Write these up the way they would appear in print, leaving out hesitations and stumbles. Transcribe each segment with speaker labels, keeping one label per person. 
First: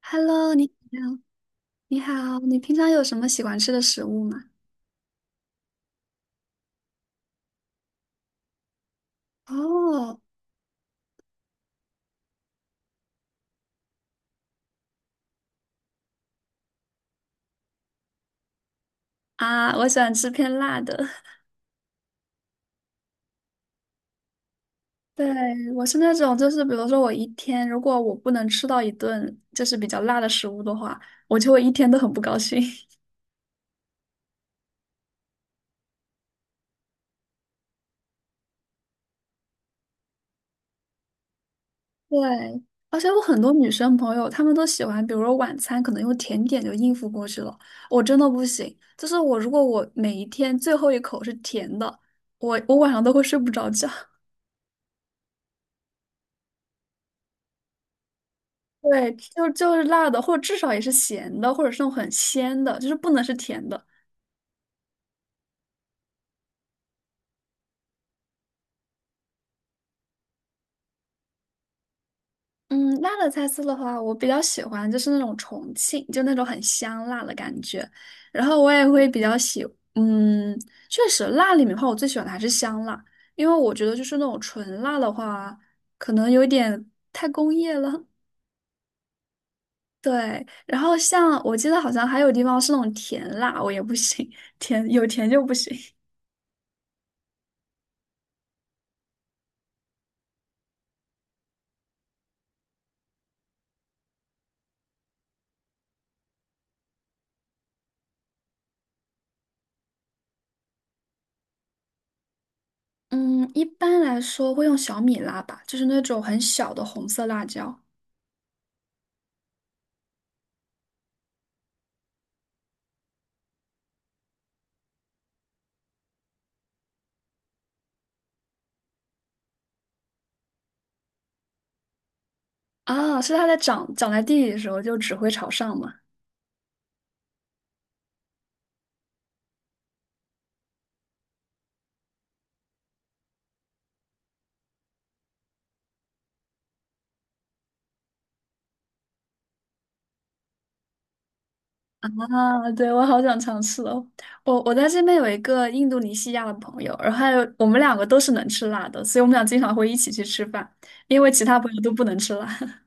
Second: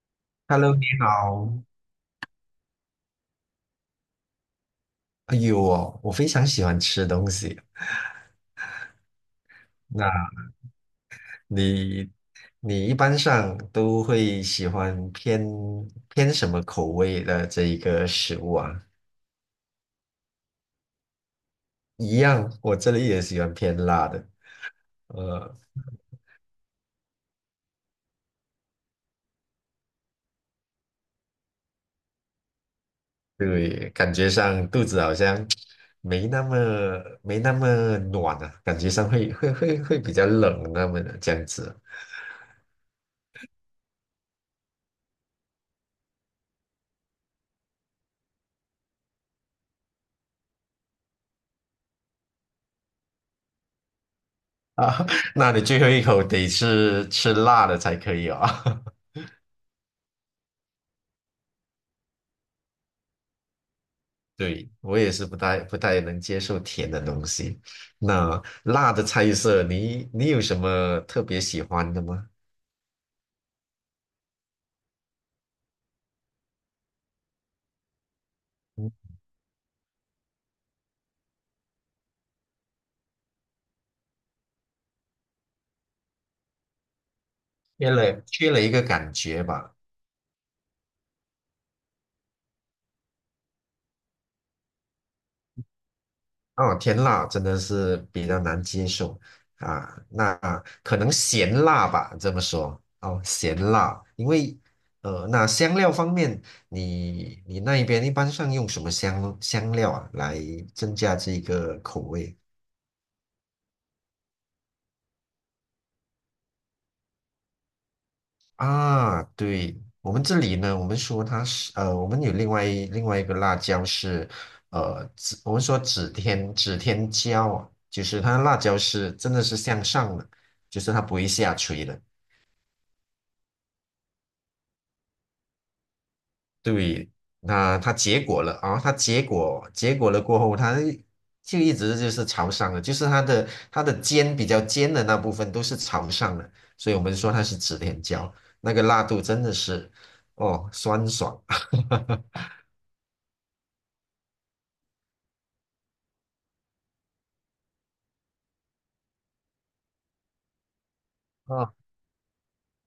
Speaker 1: Hello，你
Speaker 2: Hello,你
Speaker 1: 好，
Speaker 2: 好。
Speaker 1: 你好，你平常有什么喜欢吃的食物吗？
Speaker 2: 哎呦哦，我非常喜欢吃东西。那
Speaker 1: 哦，
Speaker 2: 你，你一般上都会喜欢偏什么口味的这一个食物啊？
Speaker 1: 啊，我喜欢吃偏辣的。
Speaker 2: 一样，我这里也喜欢偏辣的。
Speaker 1: 对，
Speaker 2: 呃，
Speaker 1: 我是那种，就是比如说我一天如果我不能吃到一顿就是比较辣的食物的话，我就会一天都很不高兴。
Speaker 2: 对，感觉上肚子好像没那么没那么暖啊，感觉上会比较冷那么的这样子
Speaker 1: 对，而且我很多女生朋友，她们都喜欢，比如说晚餐可能用甜点就应付过去了，我真的不行。就是我如果我每一天最后一口是甜的，我晚上都会睡不着觉。
Speaker 2: 啊。那你最后一口得是吃辣的才可以哦。
Speaker 1: 对，就是辣的，或者至少也是咸的，或者是那种很鲜的，就是不能是甜的。
Speaker 2: 对，我也是不太能接受甜的东西。那辣的菜色，你你有什么特别喜欢的吗？
Speaker 1: 嗯，辣的菜色的话，我比较喜欢就是那种重庆，就那种很香辣的感觉。然后我也
Speaker 2: 嗯，
Speaker 1: 会比较喜，嗯，确实辣里面的话，我最喜欢的还是香辣，因为我觉得就是那种纯辣的话，可能有点太工业
Speaker 2: 缺
Speaker 1: 了。
Speaker 2: 了缺了一个感觉吧。
Speaker 1: 对，然后像我记得好像还有地方是那种甜辣，我也不行，甜有甜就不行。
Speaker 2: 哦，甜辣真的是比较难接受啊。那可能咸辣吧，这么说哦，咸辣。因为那香料方面，你你那一边一般上用什么香料啊，来增加这个口味？
Speaker 1: 嗯，一般来说会用小米辣吧，就是那种很小的红色辣椒。
Speaker 2: 啊，对，我们这里呢，我们说它是我们有另外一个辣椒是指我们说指天椒啊，就是它的辣椒是真的是向上的，就是它不会下垂的。
Speaker 1: 啊，是它在长长在地里的时候就只会朝上嘛。
Speaker 2: 对，那它结果了啊，它结果了过后，它就一直就是朝上的，就是它的它的尖比较尖的那部分都是朝上的，所以我们说它是指天椒，那个辣度真的是哦酸爽。
Speaker 1: 啊，对，我好想尝试哦。我在这边有一个印度尼西亚的朋友，然后还有我们两个都是能吃辣的，所以我们俩经常会一起去吃饭，因为其他朋友都不能吃辣。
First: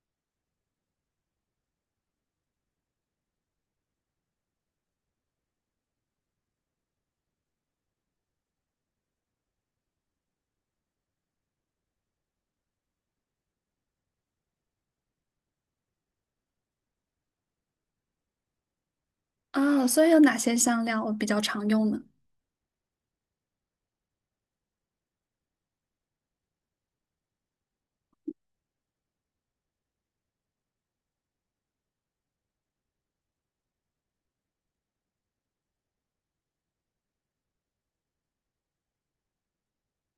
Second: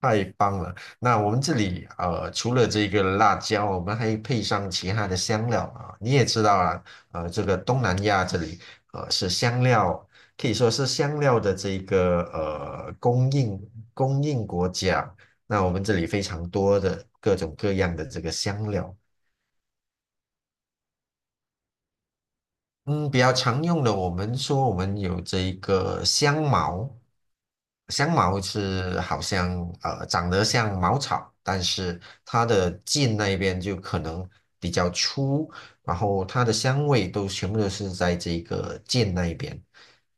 Speaker 2: 太棒了！那我们这里呃，除了这个辣椒，我们还配上其他的香料啊。你也知道啊，呃，这个东南亚这里呃是香料，可以说是香料的这个呃供应国家。那我们这里非常多的各种各样的这个香料，
Speaker 1: 啊，所以有哪些香料我比较常用呢？
Speaker 2: 嗯，比较常用的，我们说我们有这一个香茅，香茅是好像呃长得像茅草，但是它的茎那边就可能比较粗，然后它的香味都全部都是在这个茎那一边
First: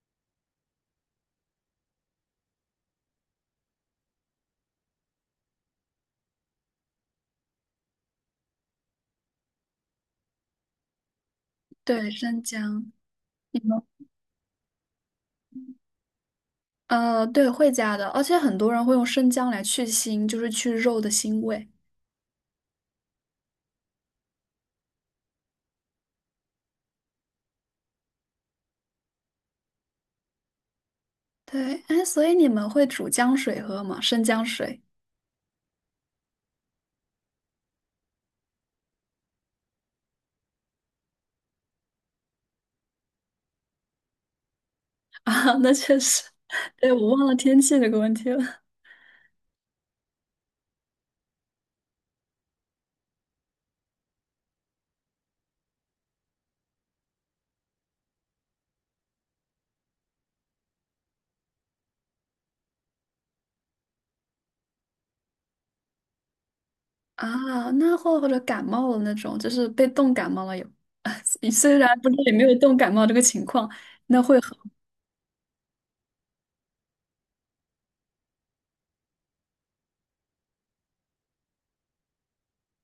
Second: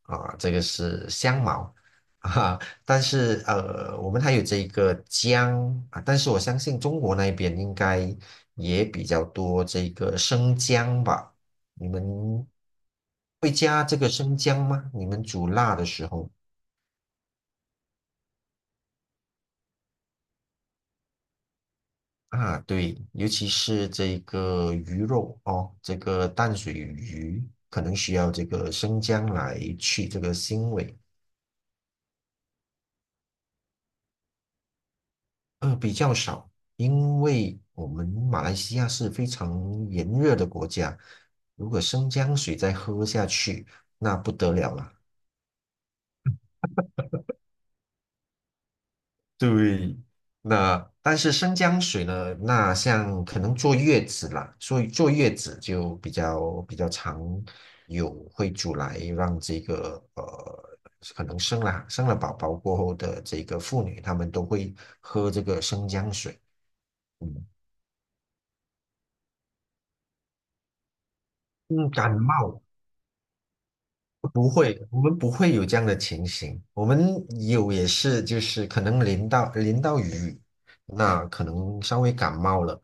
Speaker 2: 啊，这个是香茅啊。但是呃，我们还有这个姜啊，但是我相信中国那边应该也比较多这个生姜吧。你
Speaker 1: 对，生
Speaker 2: 们
Speaker 1: 姜。
Speaker 2: 会
Speaker 1: 你们
Speaker 2: 加这个生姜吗？你们煮辣的时候
Speaker 1: 呃，对，会加的，而且很多人会用生姜来去腥，就是去肉的腥味。
Speaker 2: 啊，对，尤其是这个鱼肉哦，这个淡水鱼可能需要这个生姜来去这个腥味，
Speaker 1: 对，哎，所以你们会煮姜水喝吗？生姜水。
Speaker 2: 呃，比较少，因为我们马来西亚是非常炎热的国家，如果生姜水再喝下去，那不得了了。
Speaker 1: 啊，那确实，对，我忘了天气这个问题了
Speaker 2: 对，那但是生姜水呢？那像可能坐月子啦，所以坐月子就比较常有会煮来让这个呃，可能生了宝宝过后的这个妇女，她们都会喝这个生姜水。嗯，
Speaker 1: 啊。那或者感冒了那种，就是被冻感冒了有，虽然
Speaker 2: 嗯，
Speaker 1: 不
Speaker 2: 感
Speaker 1: 知道有没有
Speaker 2: 冒
Speaker 1: 冻感冒这个情况，那会
Speaker 2: 不
Speaker 1: 喝
Speaker 2: 会，我们不会有这样的情形。我们有也是，就是可能淋到雨，那可能稍微感冒了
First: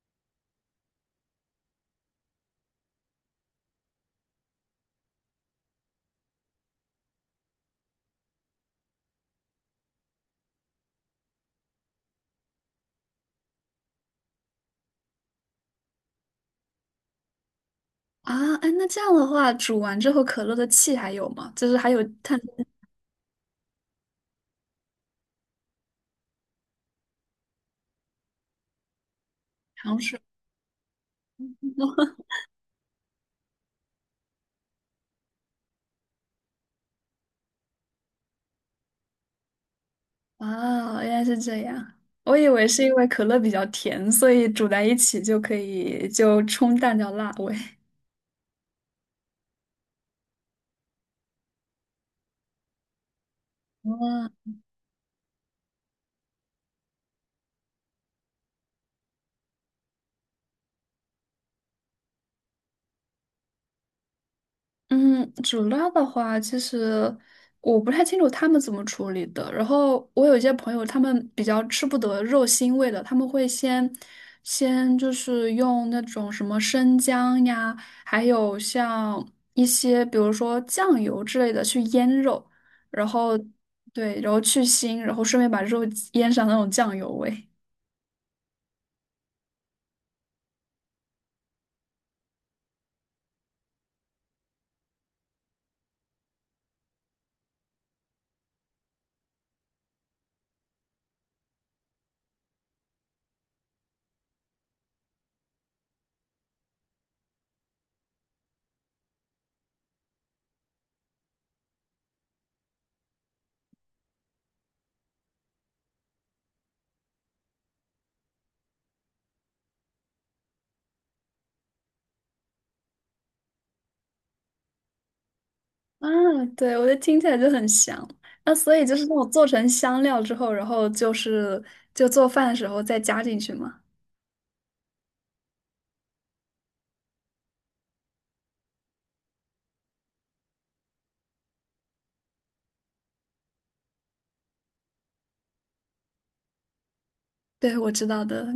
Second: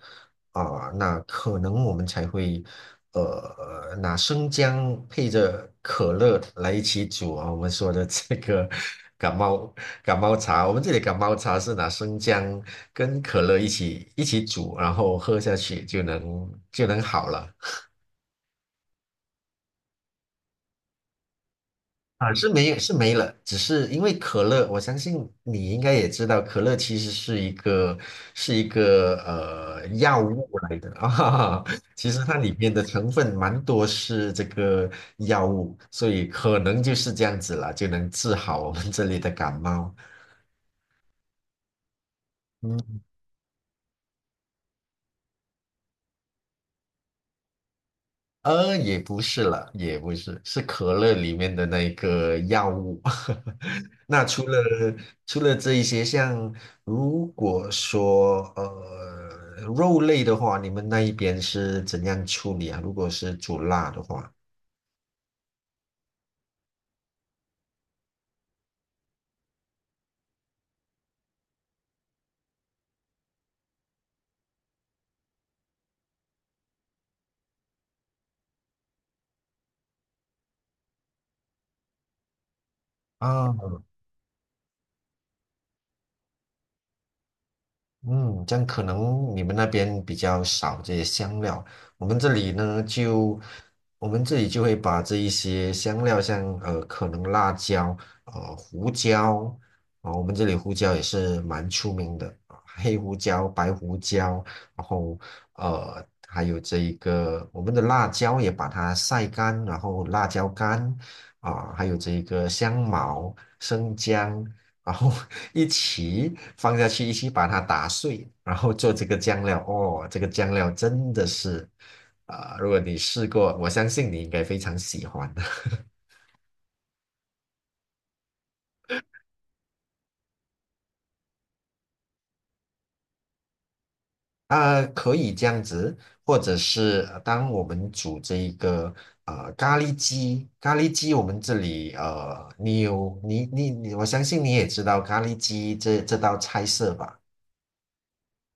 Speaker 2: 啊、那可能我们才会呃拿生姜配着可乐来一起煮啊。我们说的这个 感冒感冒茶，我们这里感冒茶是拿生姜跟可乐一起煮，然后喝下去就能好了。
Speaker 1: 啊。哎，那这样的话，煮完之后可乐的气还有吗？就是还有
Speaker 2: 啊，
Speaker 1: 碳
Speaker 2: 是没有，是没了，只是因为可乐，我相信你应该也知道，可乐其实是一个是一个呃
Speaker 1: 糖水。
Speaker 2: 药物来的啊，其实 它里面的成分蛮多是这个药物，所以可能就是这样子了，就能治好我们这里的感冒。
Speaker 1: 啊，原来是这样。我以为是因
Speaker 2: 嗯，
Speaker 1: 为可乐比较甜，所以煮在一起就可以就冲淡掉辣味。
Speaker 2: 也不是了，也不是，是可乐里面的那一个药物。那
Speaker 1: 哇。
Speaker 2: 除了这一些，像如果说呃肉类的话，你们那一边是怎样处理啊？如果是煮辣的话，
Speaker 1: 嗯，主料的话，其实我不太清楚他们怎么处理的。然后我有一些朋友，他们比较吃不得肉腥味的，他们会先就是用那种什么生姜呀，还有像一些比如说酱油之类的去腌肉，然后
Speaker 2: 啊。
Speaker 1: 对，然后去腥，然后顺便把肉腌上那种酱油味。
Speaker 2: 嗯，这样可能你们那边比较少这些香料，我们这里呢就，我们这里就会把这一些香料像，呃可能辣椒、呃胡椒啊、我们这里胡椒也是蛮出名的啊，黑胡椒、白胡椒，然后呃还有这一个我们的辣椒也把它晒干，然后辣椒干啊、还有这一个香茅、生姜然后 一起放下去，一起把它打碎，然后做这个酱料。哦，这个酱料真的是，啊、如果你试过，我相信你应该非常喜欢的。
Speaker 1: 啊，对，我觉得听起来就很香。那所以就是那种做成香料之后，然后就是就做饭的时候再加进去嘛。
Speaker 2: 啊、可以这样子，或者是呃当我们煮这一个呃咖喱鸡，咖喱鸡我们这里呃，你有你你你，我相信你也知道咖喱鸡这道菜色吧？
Speaker 1: 对，我知道的。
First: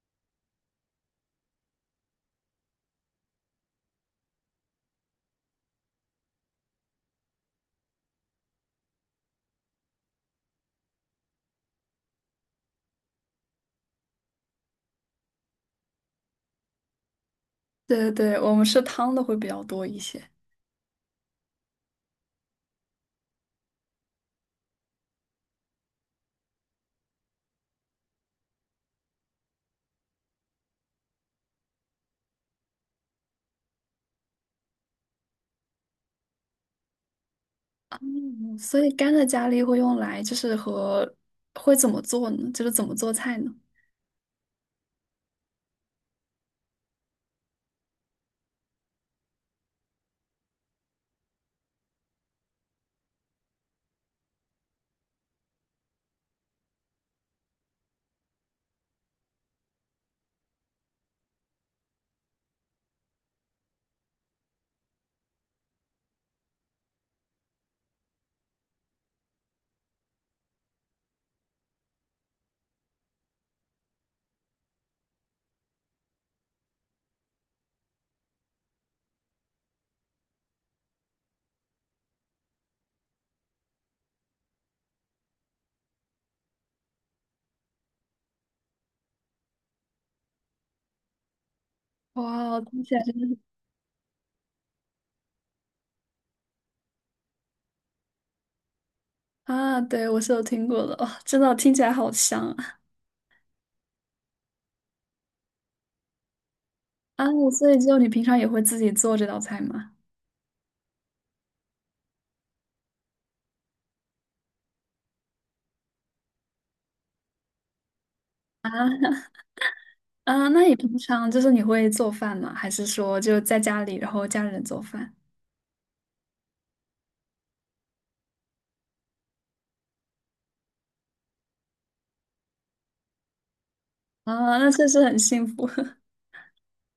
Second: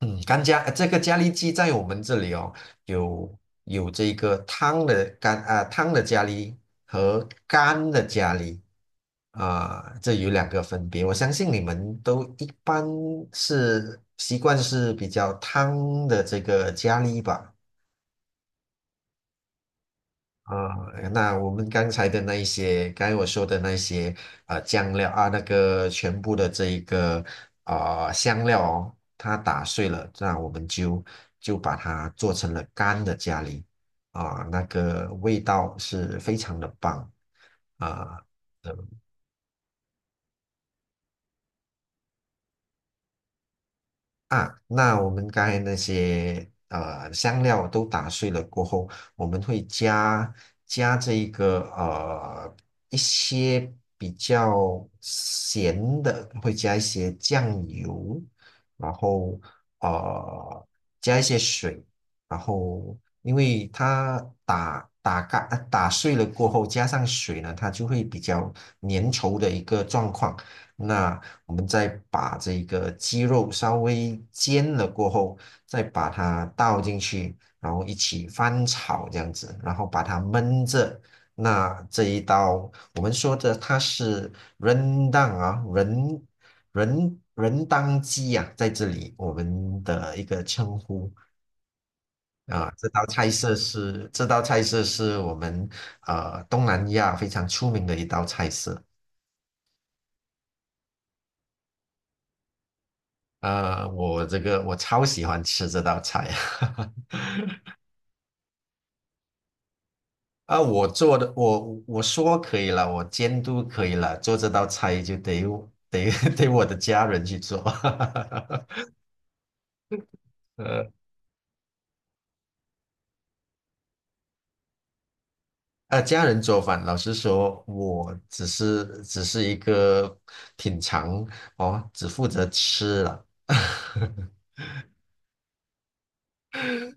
Speaker 2: 嗯，干加呃这个咖喱鸡在我们这里哦，有有这个汤的干啊、汤的咖喱和干的咖喱啊、这有两个分别。我相信你们都一般是习惯是比较汤的这个咖喱吧？
Speaker 1: 对对对，我们是汤的会比较多一些。
Speaker 2: 啊、那我们刚才的那一些，刚才我说的那些，呃，酱料啊，那个全部的这一个啊、呃香料哦，它打碎了，那我们就就把它做成了干的咖喱啊、那个味道是非常的棒啊、
Speaker 1: 嗯，
Speaker 2: 呃
Speaker 1: 所以干的咖喱会用来就是和会怎么做呢？就是怎么做菜呢？
Speaker 2: 啊，那我们刚才那些呃香料都打碎了过后，我们会加加这一个呃一些比较咸的，会加一些酱油，然后呃加一些水，然后因为它打打干呃打碎了过后，加上水呢，它就会比较粘稠的一个状况。那我们再把这个鸡肉稍微煎了过后，再把它倒进去，然后一起翻炒这样子，然后把它焖着。那这一道我们说的它是人当啊，人人当鸡啊，在这里我们的一个称呼
Speaker 1: 哇，
Speaker 2: 啊。
Speaker 1: 听
Speaker 2: 这
Speaker 1: 起来
Speaker 2: 道
Speaker 1: 真
Speaker 2: 菜
Speaker 1: 的
Speaker 2: 色是这道菜色是我们呃东南亚非常出名的一道菜色。
Speaker 1: 啊，对，我是有听过的，哦，真的听起来好香啊！
Speaker 2: 呃，我这个我超喜欢吃这道菜。
Speaker 1: 啊，所以就你平常也会自己做这道菜吗？
Speaker 2: 啊，我做的，我说可以了，我监督可以了，做这道菜就得得我的家人去做，
Speaker 1: 啊，那你
Speaker 2: 呃
Speaker 1: 平常就是你会做饭吗？还是说就在家里，然后家人做饭？
Speaker 2: 啊，家人做饭，老实说，我只是一个品尝哦，只负责吃了。
Speaker 1: 啊，那确实很幸福。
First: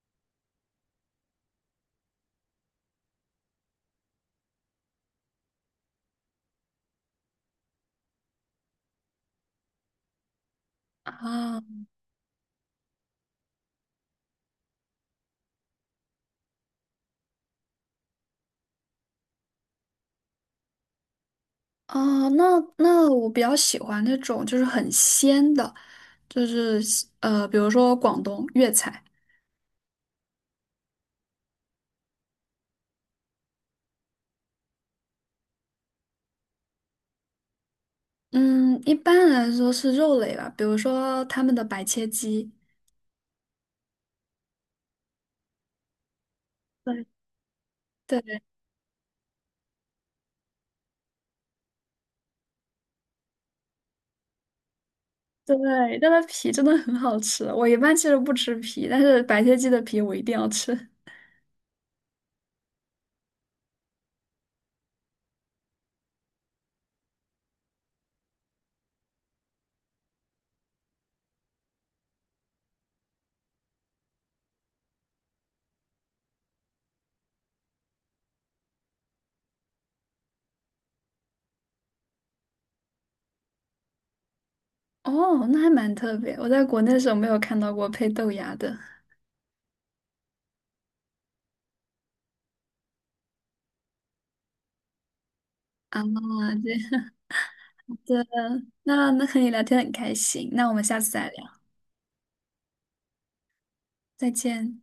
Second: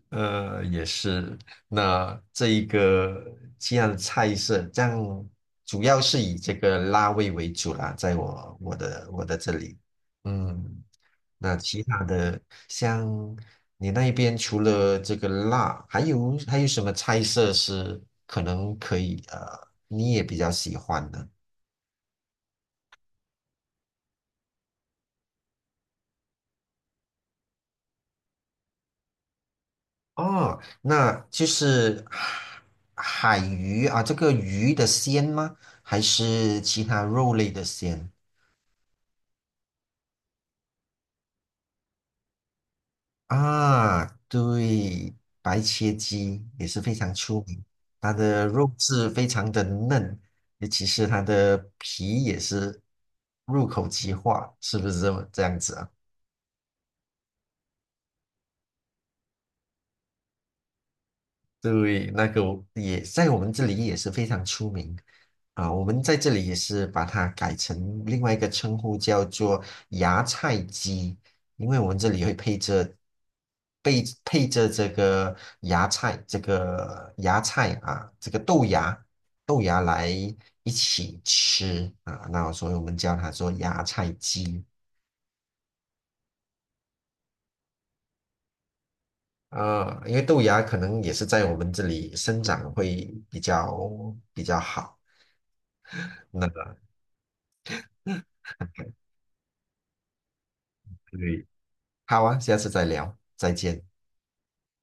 Speaker 2: 呃，也是。那这一个这样的菜色，这样主要是以这个辣味为主啦，在我的这里，嗯，那
Speaker 1: 啊
Speaker 2: 其他的像你那边除了这个辣，还有什么菜色是可能可以呃，你也比较喜欢的？
Speaker 1: 啊！那我比较喜欢那种就是很鲜的，就是呃，比如说广东粤菜，
Speaker 2: 哦，那就是海鱼啊，这个鱼的鲜吗？还是其他肉类的鲜？
Speaker 1: 嗯，一般来说是肉类吧，比如说他们的白切鸡，
Speaker 2: 啊，对，白切鸡也是非常
Speaker 1: 对
Speaker 2: 出名，它
Speaker 1: 对
Speaker 2: 的肉质非常的嫩，尤其是它的皮也是入口即化，是不是这么这
Speaker 1: 对，
Speaker 2: 样子啊？
Speaker 1: 但它皮真的很好吃。我一般其实不吃皮，但是白切鸡的皮我一定要吃。
Speaker 2: 对，那个我也在我们这里也是非常出名啊，我们在这里也是把它改成另外一个称呼，叫做芽菜鸡，因为我们这里会配着配着这个芽菜，这个芽菜啊，这个豆芽来一起吃啊，那所以我们叫它做芽菜鸡。
Speaker 1: 哦，那还蛮特别。我在国内的时候没有看到过配豆芽的
Speaker 2: 呃，因为豆芽可能也是在我们这里生长会比较好。
Speaker 1: 啊，
Speaker 2: 那个。
Speaker 1: 这样的。那和你聊天很开心，那我们下次再聊，
Speaker 2: 对，好啊，下次再聊，再见。
Speaker 1: 再见。